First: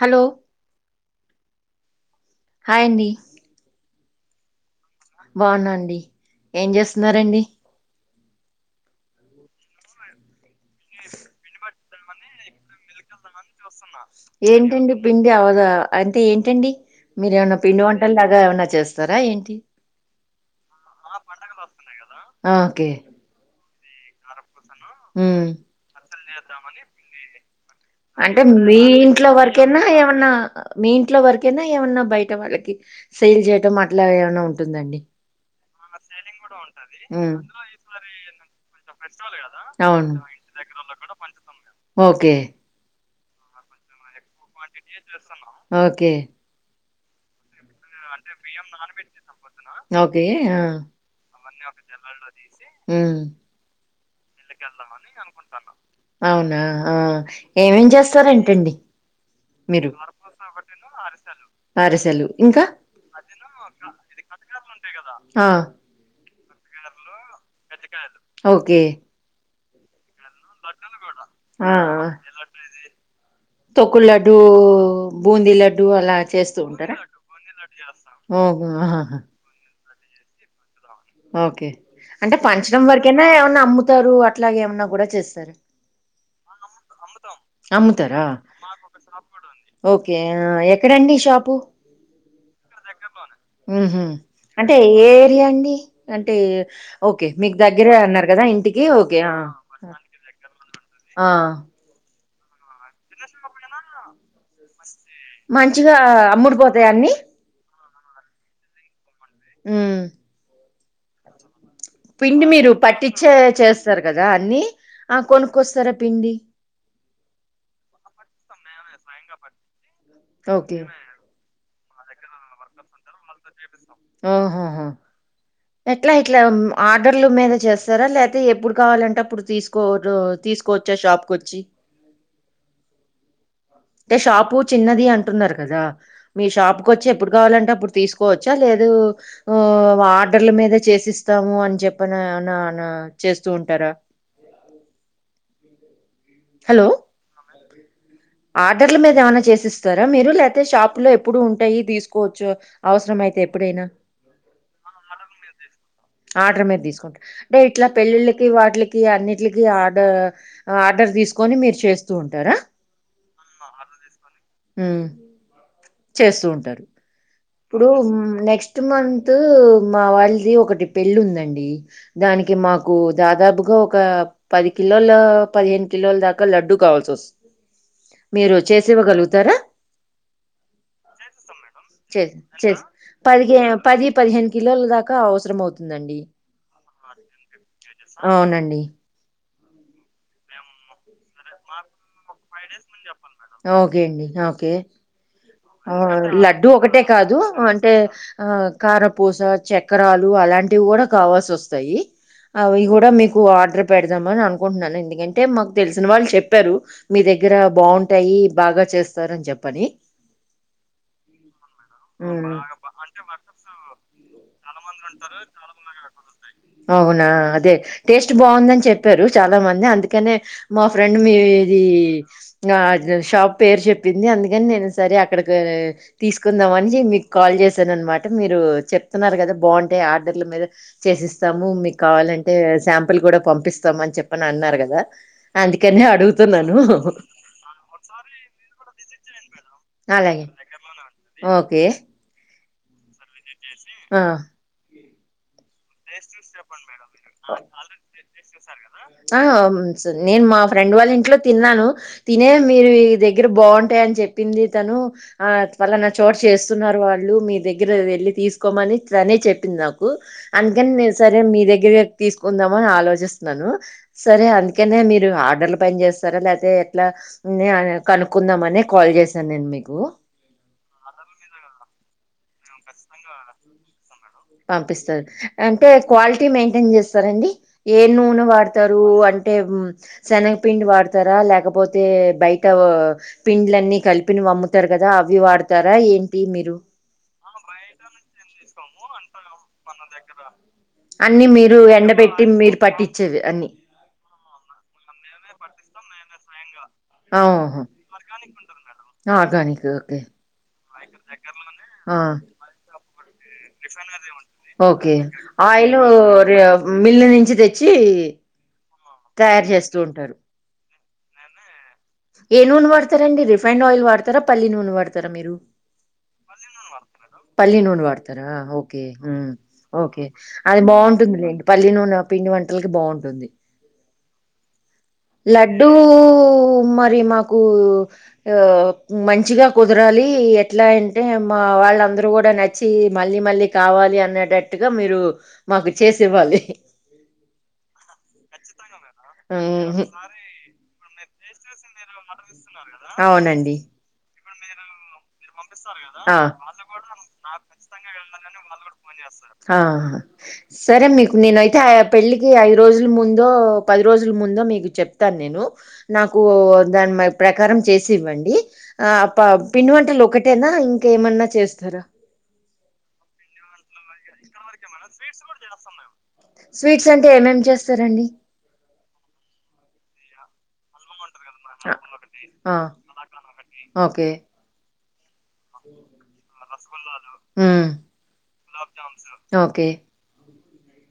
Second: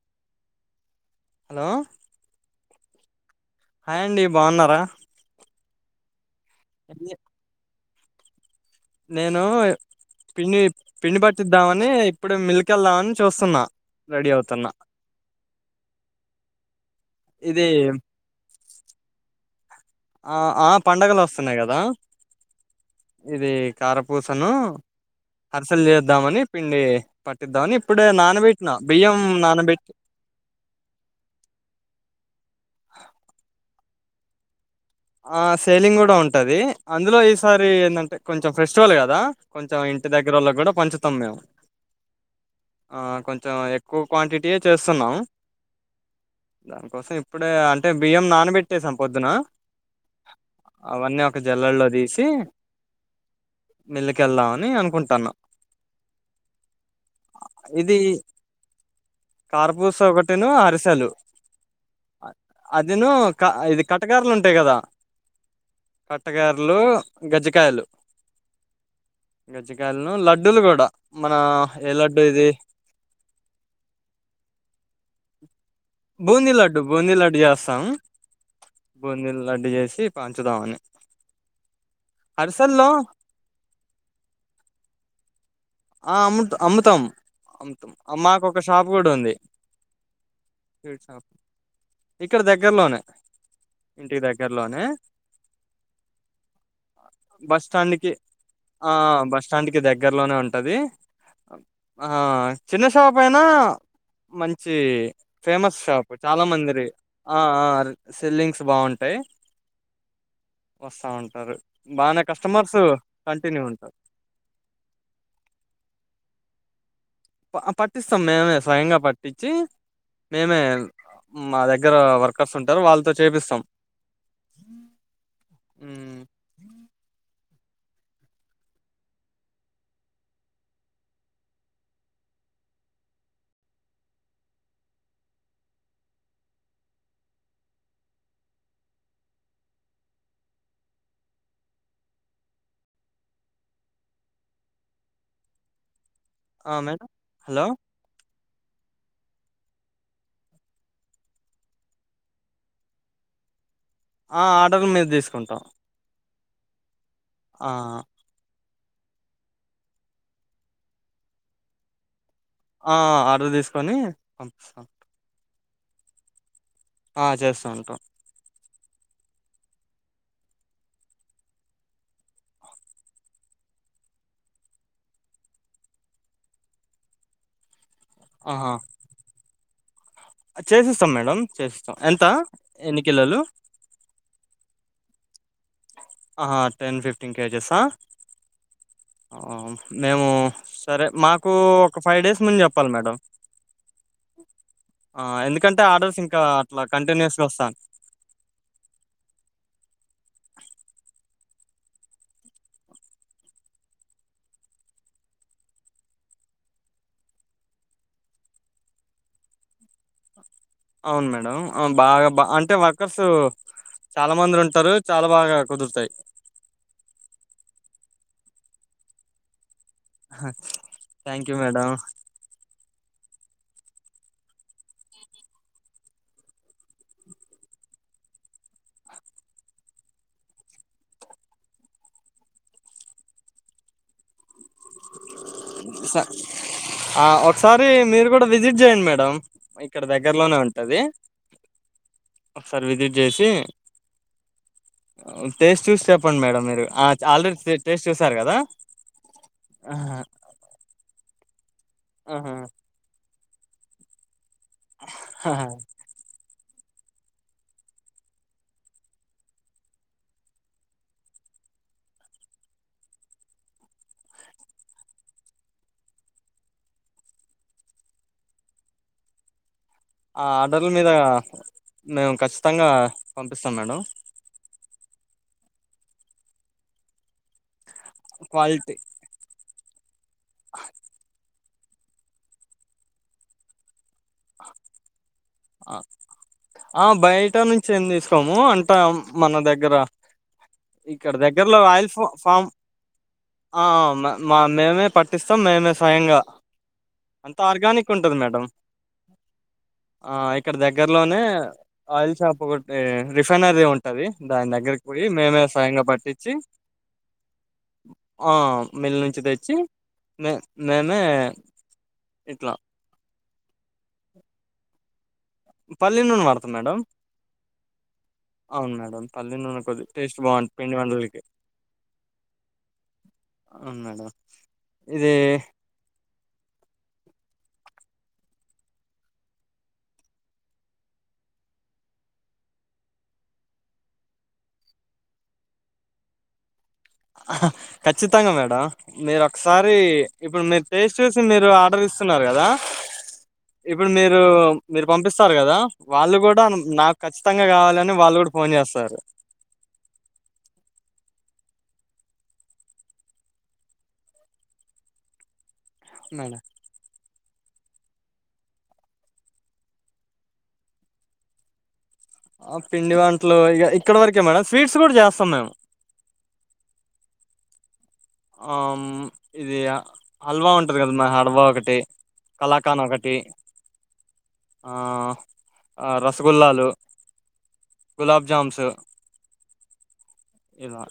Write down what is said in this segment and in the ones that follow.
Hello hello హాయండి hi అండి బాగున్నారా బానండి ఏం చేస్తున్నారంండి నేను పిండి పిండి పట్టిద్దామని ఇప్పుడు మిల్కెళ్దామని ఏంటండి పిండి అవదా అంటే ఏంటండి మీరు ఏమనా ఇది పిండి వంటలు లాగా ఏమనా చేస్తారా ఏంటి ఆ ఆ పండగలు వస్తున్నాయి కదా ఆ! ఓకే ఇది కార పూసను పట్టిద్దామని ఇప్పుడే అంటే నానబెట్టిన మీ బియ్యం ఇంట్లో వరకైనా నానబెట్టి ఏమన్నా మీ ఇంట్లో వరకైనా ఏమన్నా బయట వాళ్ళకి సెల్ చేయటం అలా ఇట్లాయాణ ఉంట ఉంటుందండి ఆ సేలింగ్ కూడా ఉంటది అందులో ఉమ్ ఈసారి ఏంటంటే కొంచెం ఫెస్టివల్ కదా కొంచెం ఇంటి అవును దగ్గరళ కూడా పంచుతాం మేము ఓకే ఆ కొంచెం ఎక్కువ క్వాంటిటీ ఓకే ఇప్పుడే అంటే బియ్యం నానబెట్టేసాం పొద్దున ఓకే అ అవన్నీ ఒక జల్లల్లో తీసి మిల్లుకెళ్దామని మిల్లికెళ్దామని అనుకుంటాను అనుకుంటాన అవునా ఏమేం చేస్తారేంటండి మీరు కారపూస ఒకటిను అరిసెలు అరిసెలు అదిను క ఇది కటకారలు ఉంటా కటకారలు ఉంటాయి కదా ఆ అట్టగారులు గజ్జికాయలు ఓకే గజ్జిక ఆ లడ్డులు కుడా ఆ ఏ లడ్డు ఇది తొక్కులడ్డు బూందీలడ్డు బూందీ లడ్డు బూందీ లడ్డు చేస్తాం ఓహో ఆహాహా బూందీ లడ్డు చేసి పంచుదామని ఓకే అంటె పంచడం అరిసెల్లో వరకెనా ఏమన్నా అమ్ముతారు అట్లాగేమన్నా కూడ చేస్తార ఆ అమ్ము అమ్ముతాం అమ్ముతాం అమ్ముతారా మాకు ఒక షాప్ కూడా ఉంది ఓకే స్వీట్ ఎక్కడండి షాప్ షాపు ఇక్కడ దగ్గరలోనే ఉహు ఇంటికి అంటే దగ్గరలోనే ఏ ఏరియా అండి అంటే ఓకే మీకు బస్ దగ్గరే స్టాండ్ కి అన్నార్ కదా ఇంటికి ఓకే అది ఆ. హా చిన్న షాపైనా మంచి మంచిగా ఫేమషాప్ చాలా మందిరి అమ్ముడుపోతాయా అన్ని ఆ ఆ అర్ సెల్లింగ్స్ బాగుంటయ్ మ్ వస్తా ఉంటారు బానే పిండి మీరు కస్టమర్స్ పట్టించే కంటిన్యూ ఉంటారు చేస్తారు కదా అన్ని ఆ కొనుక్ కోస్తారా పిండి ప పట్టిస్తం మేమే స్వయంగ పట్టించి మేమే ఓకే మా దగ్ గ్గర వర్కర్స్ ఉంటారు వాళ్ళతొ చేపిస్తాం ఉహోహో ఎట్ల ఉమ్, ఇట్ల ఆడర్ల మీదె చేస్తారా లేతే ఎప్పుడు కావాలంటే అప్పుడు తీసుకోచా తీసుకోచ్చా షాప్కొచ్చి అంటే షాపు చిన్నది అంటున్నారు కదా మీ షాప్ కు వచ్చి ఎప్పుడు కావాలంటే అప్పుడు తీసుకోచ్చా లేదు ఆర్డర్ల మీద చేసిస్తాము అని చెప్పి అన అన చేస్తూ ఉంటారా ఆ హలో మే హలో ఆర్డర్ల మీద ఏమనా చేసిస్తారా మీరు లేకపోతే షాపు లో ఎప్పుడు ఉంటాయి తీసుకోవచ్చు అవసరం అయితే ఎప్పుడైనా ఆ ఆర్డర్ల్ మీద్ తీసుకుంటాం ఆర్డర్ మీద తీసుకుంట్ టె ఆ ఇట్లా పెళ్ళిళ్ళకి వాటిల్ ఈ అన్నింటికి ఆర్డర్ ఆర్డర్ తీసుకొని మీరు చేస్తూ ఉంటారా ఆ ఆర్డర్ తీసుకొని పంపిస్తం చేస్తు ఉంటరు ప్పుడు ఉంటాం నెక్స్ట్ మంత్ తు మా వాళ్ళది ఒకటి పెళ్ళి ఉందండి, దానికి మాకు దాదాపుగా ఒక పది కిలోల పదిహేను కిలోల దాకా లడ్డు కావాల్సొస్ మీరు చేసి ఇవ్వగలుగుతారా చేసేస్తం మేడం చేస్తం చెస్ చెస్ పదిహె పది పదిహేన్ కె కిలోలు దాకా ఓస్ ఆహా టెన్ ఫిఫ్టీన్ కేజెస్ ఆ అవునండి మేము సరే మాకు ఒక ఫైవ్ డేస్ ముందు చెప్పాలి మేడం ఓకే అండి ఓకే ఆ, ఎందుకంటే ఆ ఆర్డర్స్ ఇంకా లడ్డుూ అట్లా ఒకటే కాదు కంటిన్యూస్గా వస్తాను అంటే ఆ కారపూస చెక్క క్రాలు అలాంటివి కూడా కావాల్సి వస్తాయి అవి కూడా మీకు ఆర్డర్ పెడదామని అనుకుంటున్నాను ఎందుకంటే మాకు తెలిసిన వాళ్ళు చెప్పారు మీ దగ్గర బాగుంటాయి బాగా చేస్తారు అని చెప్పని అవును మేడం ఆ, బాగా బా ఉమ్ అంటే వర్కర్స్ చాలా మంది ఉంటారు చాలా బాగా కుదురుతాయి అవునా అదే టేస్ట్ బాగుందని చెప్పారు చాలా మంది అందుకనే మా ఫ్రెండ్ మీ థ్యాంక్ యూ ఇది మేడం ఆ షాప్ పేరు చెప్పింది అందుకని నేను సరే అక్కడకి తీసుకుందామ అని మీకు కాల్ చేశాను అనమాట మీరు చెప్తున్నారు కదా బాగుంటే ఆర్డర్ల మీద చేసిస్తాము మీకు కావాలంటే శాంపిల్ కూడా పంపిస్తామ అని చెప్పని అన్నారు కదా అందుకనే స అడుగుతున్నాను ఆ ఒకసారి మీరు కూడా విజిట్ చేయండి మేడం ఇక్కడ అలాగే దగ్గరలోనే ఉంటది ఓకే ఒకసారి విజిట్ చేసి ఆ అ టేస్ట్ చూసారు కదా ఆ ఆ అంశ ఆహా, నేను మా ఫ్రెండ్ వాళ్ళ ఇంట్లో తిన్నాను తినే మీరు ఇదగ్ దగ్గర బాగుంటాయని చెప్పి పింది తను ఆ ఆహా. ఫలానా చోట చేస్ స్తున్నారు వాళ్ళు మీ దగ్గర వెళ్ళి తీసుకోమని తనే చెప్పింది నాకు అందుకని నేను సరే మీ దగ్గరే తీసుకుందామని ఆలోచిస్తున్నాను సరే అందుకనే మీరు ఆర్డర్లు పైన చేస్తారా లేకపోతే ఎట్లా కనుక్కుందామని కాల్ చేశాను నేను మీకు ఆ ఆర్డర్ల మీద మేము ఖచ్చితంగా పంపిస్తాం మేడం పంపిస్తారు అంటే క్వాలిటీ మెయింటైన్ చేస్తారండి ఏ నూనె క్వాలిటీ వాడతారు అంటే మ్మ్ శెనగపిండి వాడతారా లేకపోతే ఐతే బయట పిండ్లన్నీ కలిపి ఏంటి మీరు ఆ బయట నుంచి ఏం తీసుకోము అంతా మన దగ్గర ఇక్కడ అన్ని మీరు దగ్గరలో మేము ఆయిల్ ఫ ఎండబెట్టి ఫామ్ మీరు ఆర్గానిక్ పట్టించేవి అన్ని ఆ మ మేమే పట్టించి పట్టిస్తాం మేమే స్వయంగా అంతా ఓహో ఆర్గానిక్ ఉంటది మేడం ఆర్గానిక్ ఓకే ఆ ఇక్కడ దగ్గరలోనే ఆ ఆయిల్ షాప్ ఒకటి రిఫైనరీ ఉంటది. దాని దగ్గరికి ఓకే పోయి మేమే ఆయిల్ స్వయంగా పట్టించి మిల్లు నుంచి తెచ్చి ఆ మిల్ నుంచి తయారు తెచ్చి చేస్తూ ఉంటారు మే నేనే ఏ నూనె వాడతారండి రిఫ ఫైండ్ ఆయిల్ వాడతార పల్లీనూనె వాడతారా మీరు పల్లీ నూనె వాడతాం మేడం పల్లీ నూనె వాడతారా అవును ఓకే మేడం హ్మ్ పల్లి నూనె కొద్ది ఓకే టేస్ట్ బాగుంటుంది అది పిండి బావుంటుంది వంటలకి పల్లీ నూనె పిండి వంటలకి బావుంటుంది అవును మేడం ఇది లడ్డూ కు మరి మాకు మంచిగా కుదరాలి ఎట్లా అంటే మా వాళ్ళందరూ కూడా నచ్చి మళ్ళీ మళ్ళీ కావాలి అనేటట్టుగా మీరు మాకు చేసి ఇవ్వాలి. అహ ఖచ్చితంగా మేడం మీరు ఒకసారి ఇప్పుడు మీరు టేస్ట్ చూసి మీరు ఆర్డర్ ఇస్ న్నారు కదా అవునండి. ఇప్పుడు మీరు మీరు మీరు పంపిస్ ఆ ఖచ్చితంగా కావాలని వాళ్ళు కూడా ఫోన్ చేస్తారు ఆ సరే మీకు నేనై తే పెళ్ళికి ఐదు రోజులు ముందో పది రోజులు ముందో మీకు చెప్తాను నేను నాకు మేడం దాని మరి ప్రకారం చేసి ఇవ్వండి ఆ ప పిండి వంటలు ఒకటి ఒకటేనా ఇంకేమన్నా చేస్తారా ఆ పిండి వంటలు ఇక ఇక్కడ వరకే మేడం స్వీట్స్ గుడా చేస్తాం మేము స్వీట్స్ అంటే ఏమేమి చేస్తారండి ఆహ్ ఆమ్ ఇది హల్వా ఉంటది కదా మాహ వ అ ఒకటి ఆ! కళాకన్ ఒకటి. ఓకే. ఆహ్ ఆ రసగ్ ఉమ్ ఓకే. ఎలా.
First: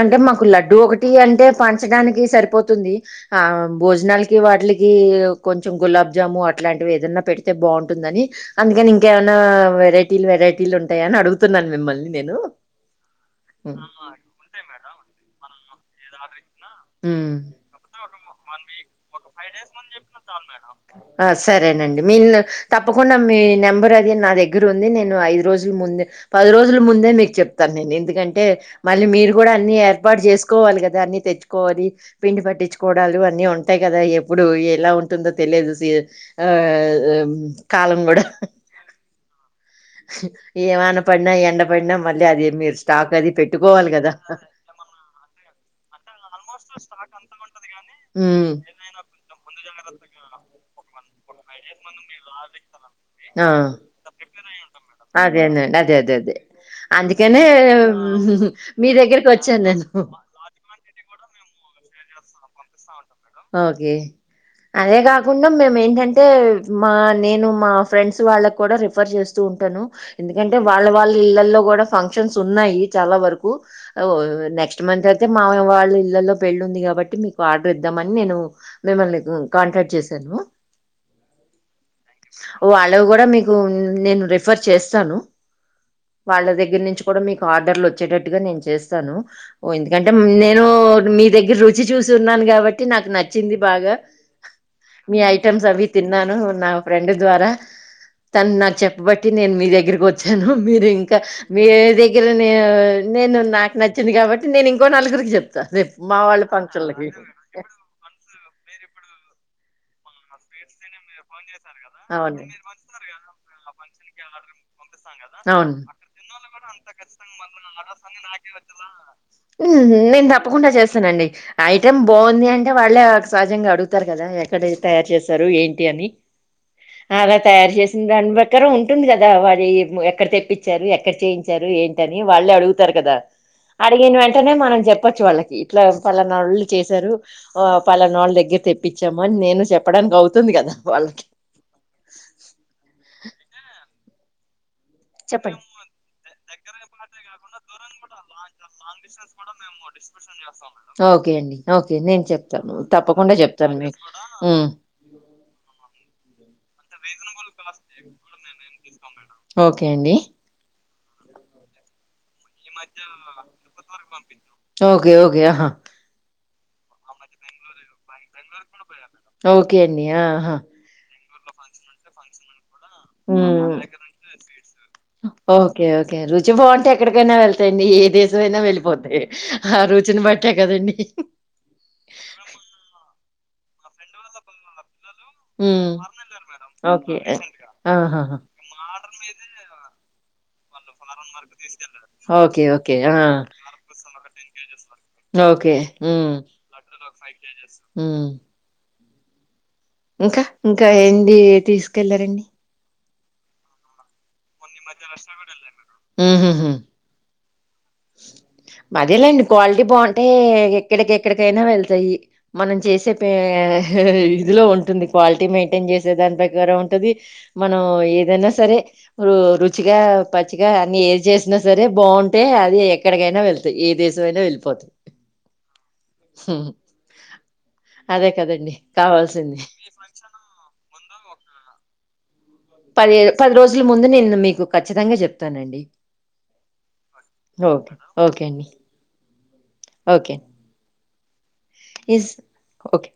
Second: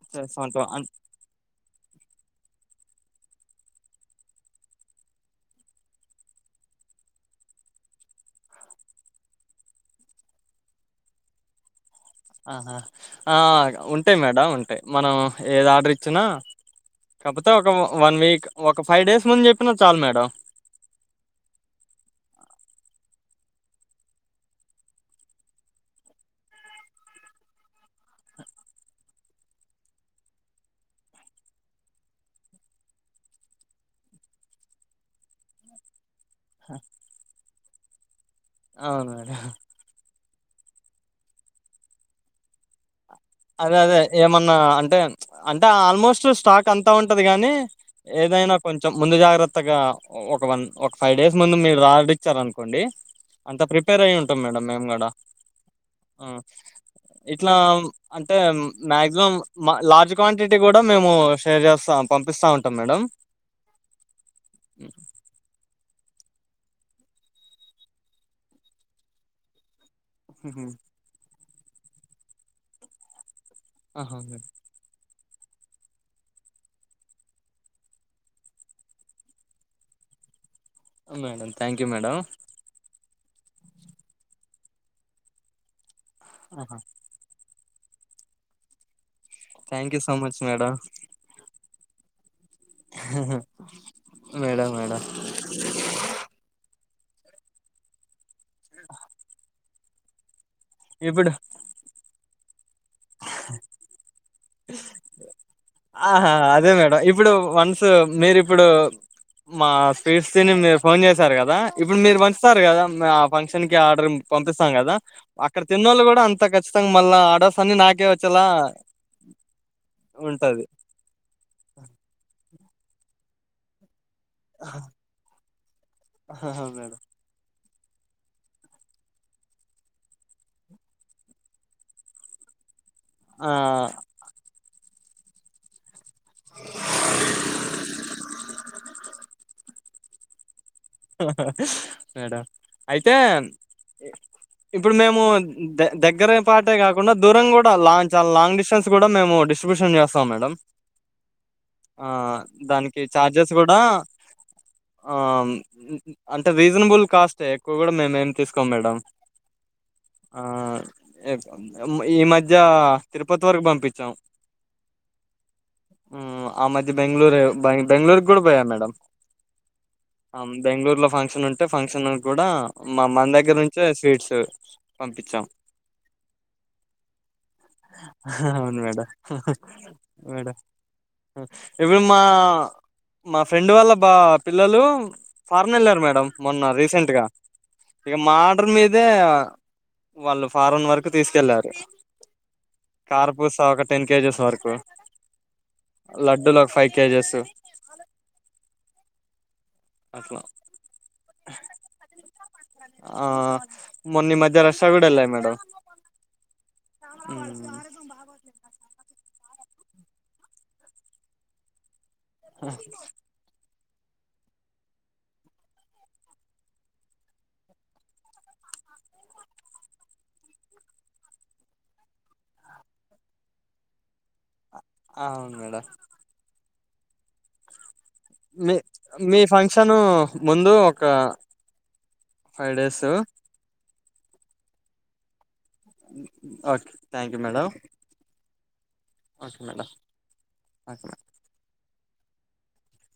అంటే మాకు లడ్డు ఒకటి అంటే పంచడానికి సరిపోతుంది. ఆహ్ భోజనాలకి వాటికి కొంచెం గులాబ్జాము అట్లాంటివి ఏదన్నా పెడితే బాగుంటుందని అందుకని ఇంకేమైనా వెరైటీలు వెరైటీలు ఉంటాయ అని అడుగుతున్నాను మిమ్మల్ని. నేను. ఆహా ఆహ్ హ్మ్. ఉంటాయి మేడం. ఉంటాయి మనం ఏద. ఉహ్మ్ వన్ వీక్ ఒక ఫైవ్ డేస్ ముందు చెప్పినా చాలు మేడం ఆహ్ సరేనండి మీరు తప్పకుం తప్పకుండ మీ నెంబర్ అది నా దగ్గర ఉంది. నేను ఐదు రోజుల ముందే పది రోజుల ముందే మీకు చెప్తాను. నేను ఎందుకంటే మళ్ళీ మీరు కూడా అన్ని ఏర్పాటు చేసుకు కోవాలి కదా అన్ని తెచ్చుకోవాలి పిండి పట్టించుకోవడాలు అన్ని ఉంటాయి కదా ఎప్పుడు ఎలా ఉంటుందో తెలియదు సీజ్. ఆహ్ ఆమ్ ప్చ్. వాలంబడ. అవును మేడం. ఏమన్నా పడినా ఎండ పడినా మళ్ళీ అదే మీరుస్ అదే అదే ఏమన్నా అంటే ప్చ్ అంటే ఆల్మోస్ట్ స్టాక్ అంతా ఉంటది గాని హ్మ్. ఏదైనా కొంచెం ముందు జాగ్రత్త. ఆహ్ ఒక వన్. ఒక ఫైవ్ డేస్ ముందు మీరు రాండి. ఆహ్ ఉంటాం మేడం మేము కూడా అదేండి అదే అదే అదే అందుకనే. ఇట్లా అంటే మీ మాక్సిమం దగ్గరికొచ్చాను మా నేను. లార్జ్ క్వాంటిటీ కూడా మేము షేర్. చేస్తా పంపిస్తా ఉంటాం మేడం. ఓకే అదే కాకుండా మేము ఏంటంటే. అంటే మా నేను మా ఫ్రెండ్స్ వాళ్ళకు కూడా రిఫర్ చేస్తూ ఉంటాను. ఎందుకంటే హుహు. వాళ్ళ వాళ్ళా ఇళ్లల్లో. కూడా ఫంక్షన్స్ ఉన్నాయి చాలా వరకు. ఆహా ఆహ్ నెక్స్ట్ మంత్ అయితే. అత్తయ్య మావయ్య వాళ్ళ ఇళ్లల్లో పెళ్ళి ఉంది కాబట్టి మీకు ఆర్డర్. ఇద్దామని నేను మిమ్మల్ని కాంటాక్ట్ చేశాను. Madam thank you madam. ఉమ్ నేను రేఫర్ చేస్తాను. వాళ్ళ ఆహా దగ్గర నుంచి కూడా మీకు ఆర్డర్. ఆర్డర్లు వచ్చేటట్టుగా నేను చేస్తాను. ఓ థ్యాంక్ యూ ఎందుకంటే సో మచ్ నేను మేడం మీ దగ్గర రుచి చూసి ఉన్నాను కాబట్ట్. నాకు నచ్చింది బాగా మేడం మేడం మీ ఐటెమ్స్ అవి తిన్నాను నాకు మా ఫ్రెండ్ ద్వారా తను నాకు చెప్పబట్టి నేను మీ దగ్గరకి వా జనం మీరు ఇంకా ఇప్పుడు వేరే దగ్గర నేను నేను నాకు నచ్చింది కాబట్టి నేను ఇంకో నలుగుకి జెప్తా రేపు మా ఆహా వాళ్ళు అదే మేడం ఫంక్షన్లకి ఇప్పుడు తా వన్స్ మీరు ఇప్పుడు మా స్వీట్స్ మీరు ఫోన్ చేసారు కదా ఇప్పుడు మీరు అవును పంచుతారు కదా మా ఆ ఫంక్షన్కి ఆర్డర్ పంపిస్తాం కదా అక్కడ అవును తిన్నవాళ్ళు కూడా అంత ఖచ్చితంగా మళ్ళా ఆర్డర్స్ అన్ని నాకే వచ్చేలా ఉంటది అండి ఐటమ్ బాగుంది అంటే వాళ్ళే సహజంగా అడుగు తారు కదా ఎక్కడ తయారు చేశారు ఏంటి అని ఆహా, మేడం తాయారు దాని బక్కర ఉంటుంది కదా వారి ఎక్కడ తెప్పించారు ఎక్కడ చేయించారు ఏంటని వాళ్ళు అడుగుత కదా ఆ అడిగిన వెంటనే మనం చెప్పొచ్చు వాళ్ళకి ఇట్లా పలనాళ్ళు చేశారు ఆ పలనాళ్ళ దగ్గర తెప్పించాము అని నేను చెప్ప చెప్పడానికి అవుతుంది కదా వాళ్ళకి మేడం అయితే ఇప్పుడు మేము చెప్పండి దగ్గర పాటే కాకుండా దూరం కూడా లాంచ్ చాల లాంగ్ డిస్టెన్స్ కూడా మేము డిట్రిబ్యూషన్ చేస్తం ఓకే అండి ఓకే నేను చెప్తాను దానికి తప్పకుండా చార్జెస్ చెప్తాను కూడా మీకు ఊ అ రీజనబుల్ కాస్ట్ ఎక్కువ కూడా మేముేం తీసుకోం మేడం ఓకే అండి ఆ ఈ మధ్య తిరుపతి వరకు పంపించాం ఓకే ఓకే ఆహా ఉమ్, ఆ మధ్య బెంగళూరు బెంగళూరుకి కూడా పోయా మేడంమ్ ఓకే అ బంగళూరులో ఫం ఫంక్షన్ ఉంటే ఫంక్షన్ కూడా మా మన దగ్గర నుంచే స్వీట్స్ పంపించాం ఓకే ఓకే రుచి బాగుంటే ఎక్కడికైనా వెళ్తాయండి ఏ దేశమ అైనా అవును మేడం వెళ్ళిపోతా ఆ రుచిని బట్టా మేడం కదండి ఇప్పుడు మా మా ఫ్రెండ్ వాళ్ళ బా పిల్లలు ఫారన్ హ్మ్ వెళ్ళారు మేడం మొన్న రీసెంట్ గా ఇక మా ఆడర్ మీదే వాళ్ళు ఫారన్ వరకు తీసుకెళ్ళారు ఓకే కార్పూస ఒక టెన్ కేజీస్ సార్కు ఓకే ఆ కేజెస్ అట్లా ఇంకా ఇంకా ఏంది తీసుకెళ్లారంండి ఆ మొన్న మధ్య రష్యా కూడా వెళ్ళాయి మేడం ఆహా బాగు అదేలేండి క్వాలిటీ బాగుంటే ఎక్కడికెక్కడికైనా వెళ్తాయి మనం చేసే ప ఇదిలో ఉంటుంది క్వాలిటీ మెయింటైన్ చేసే దాని ప్రక ఉంటుంది మనం ఏదైనా సరే రుచిగా పచ్చిగా అన్ని ఏ చేసిన సరే బాగుంటే అది ఎక్కడికైనా వెళ్తాయి ఏ దేశమైనా వెళ్ళిపోతంది ఆ అవును మేడం హ మీ మీ ఫంక్షన్ ముందు ఒకక్క పదిే పది రోజులు ముందు నేను మీకు ఖచ్చితంగా చెప్పను ానండిఓే okay thank you madam okay అండి okay madam okay madam is okay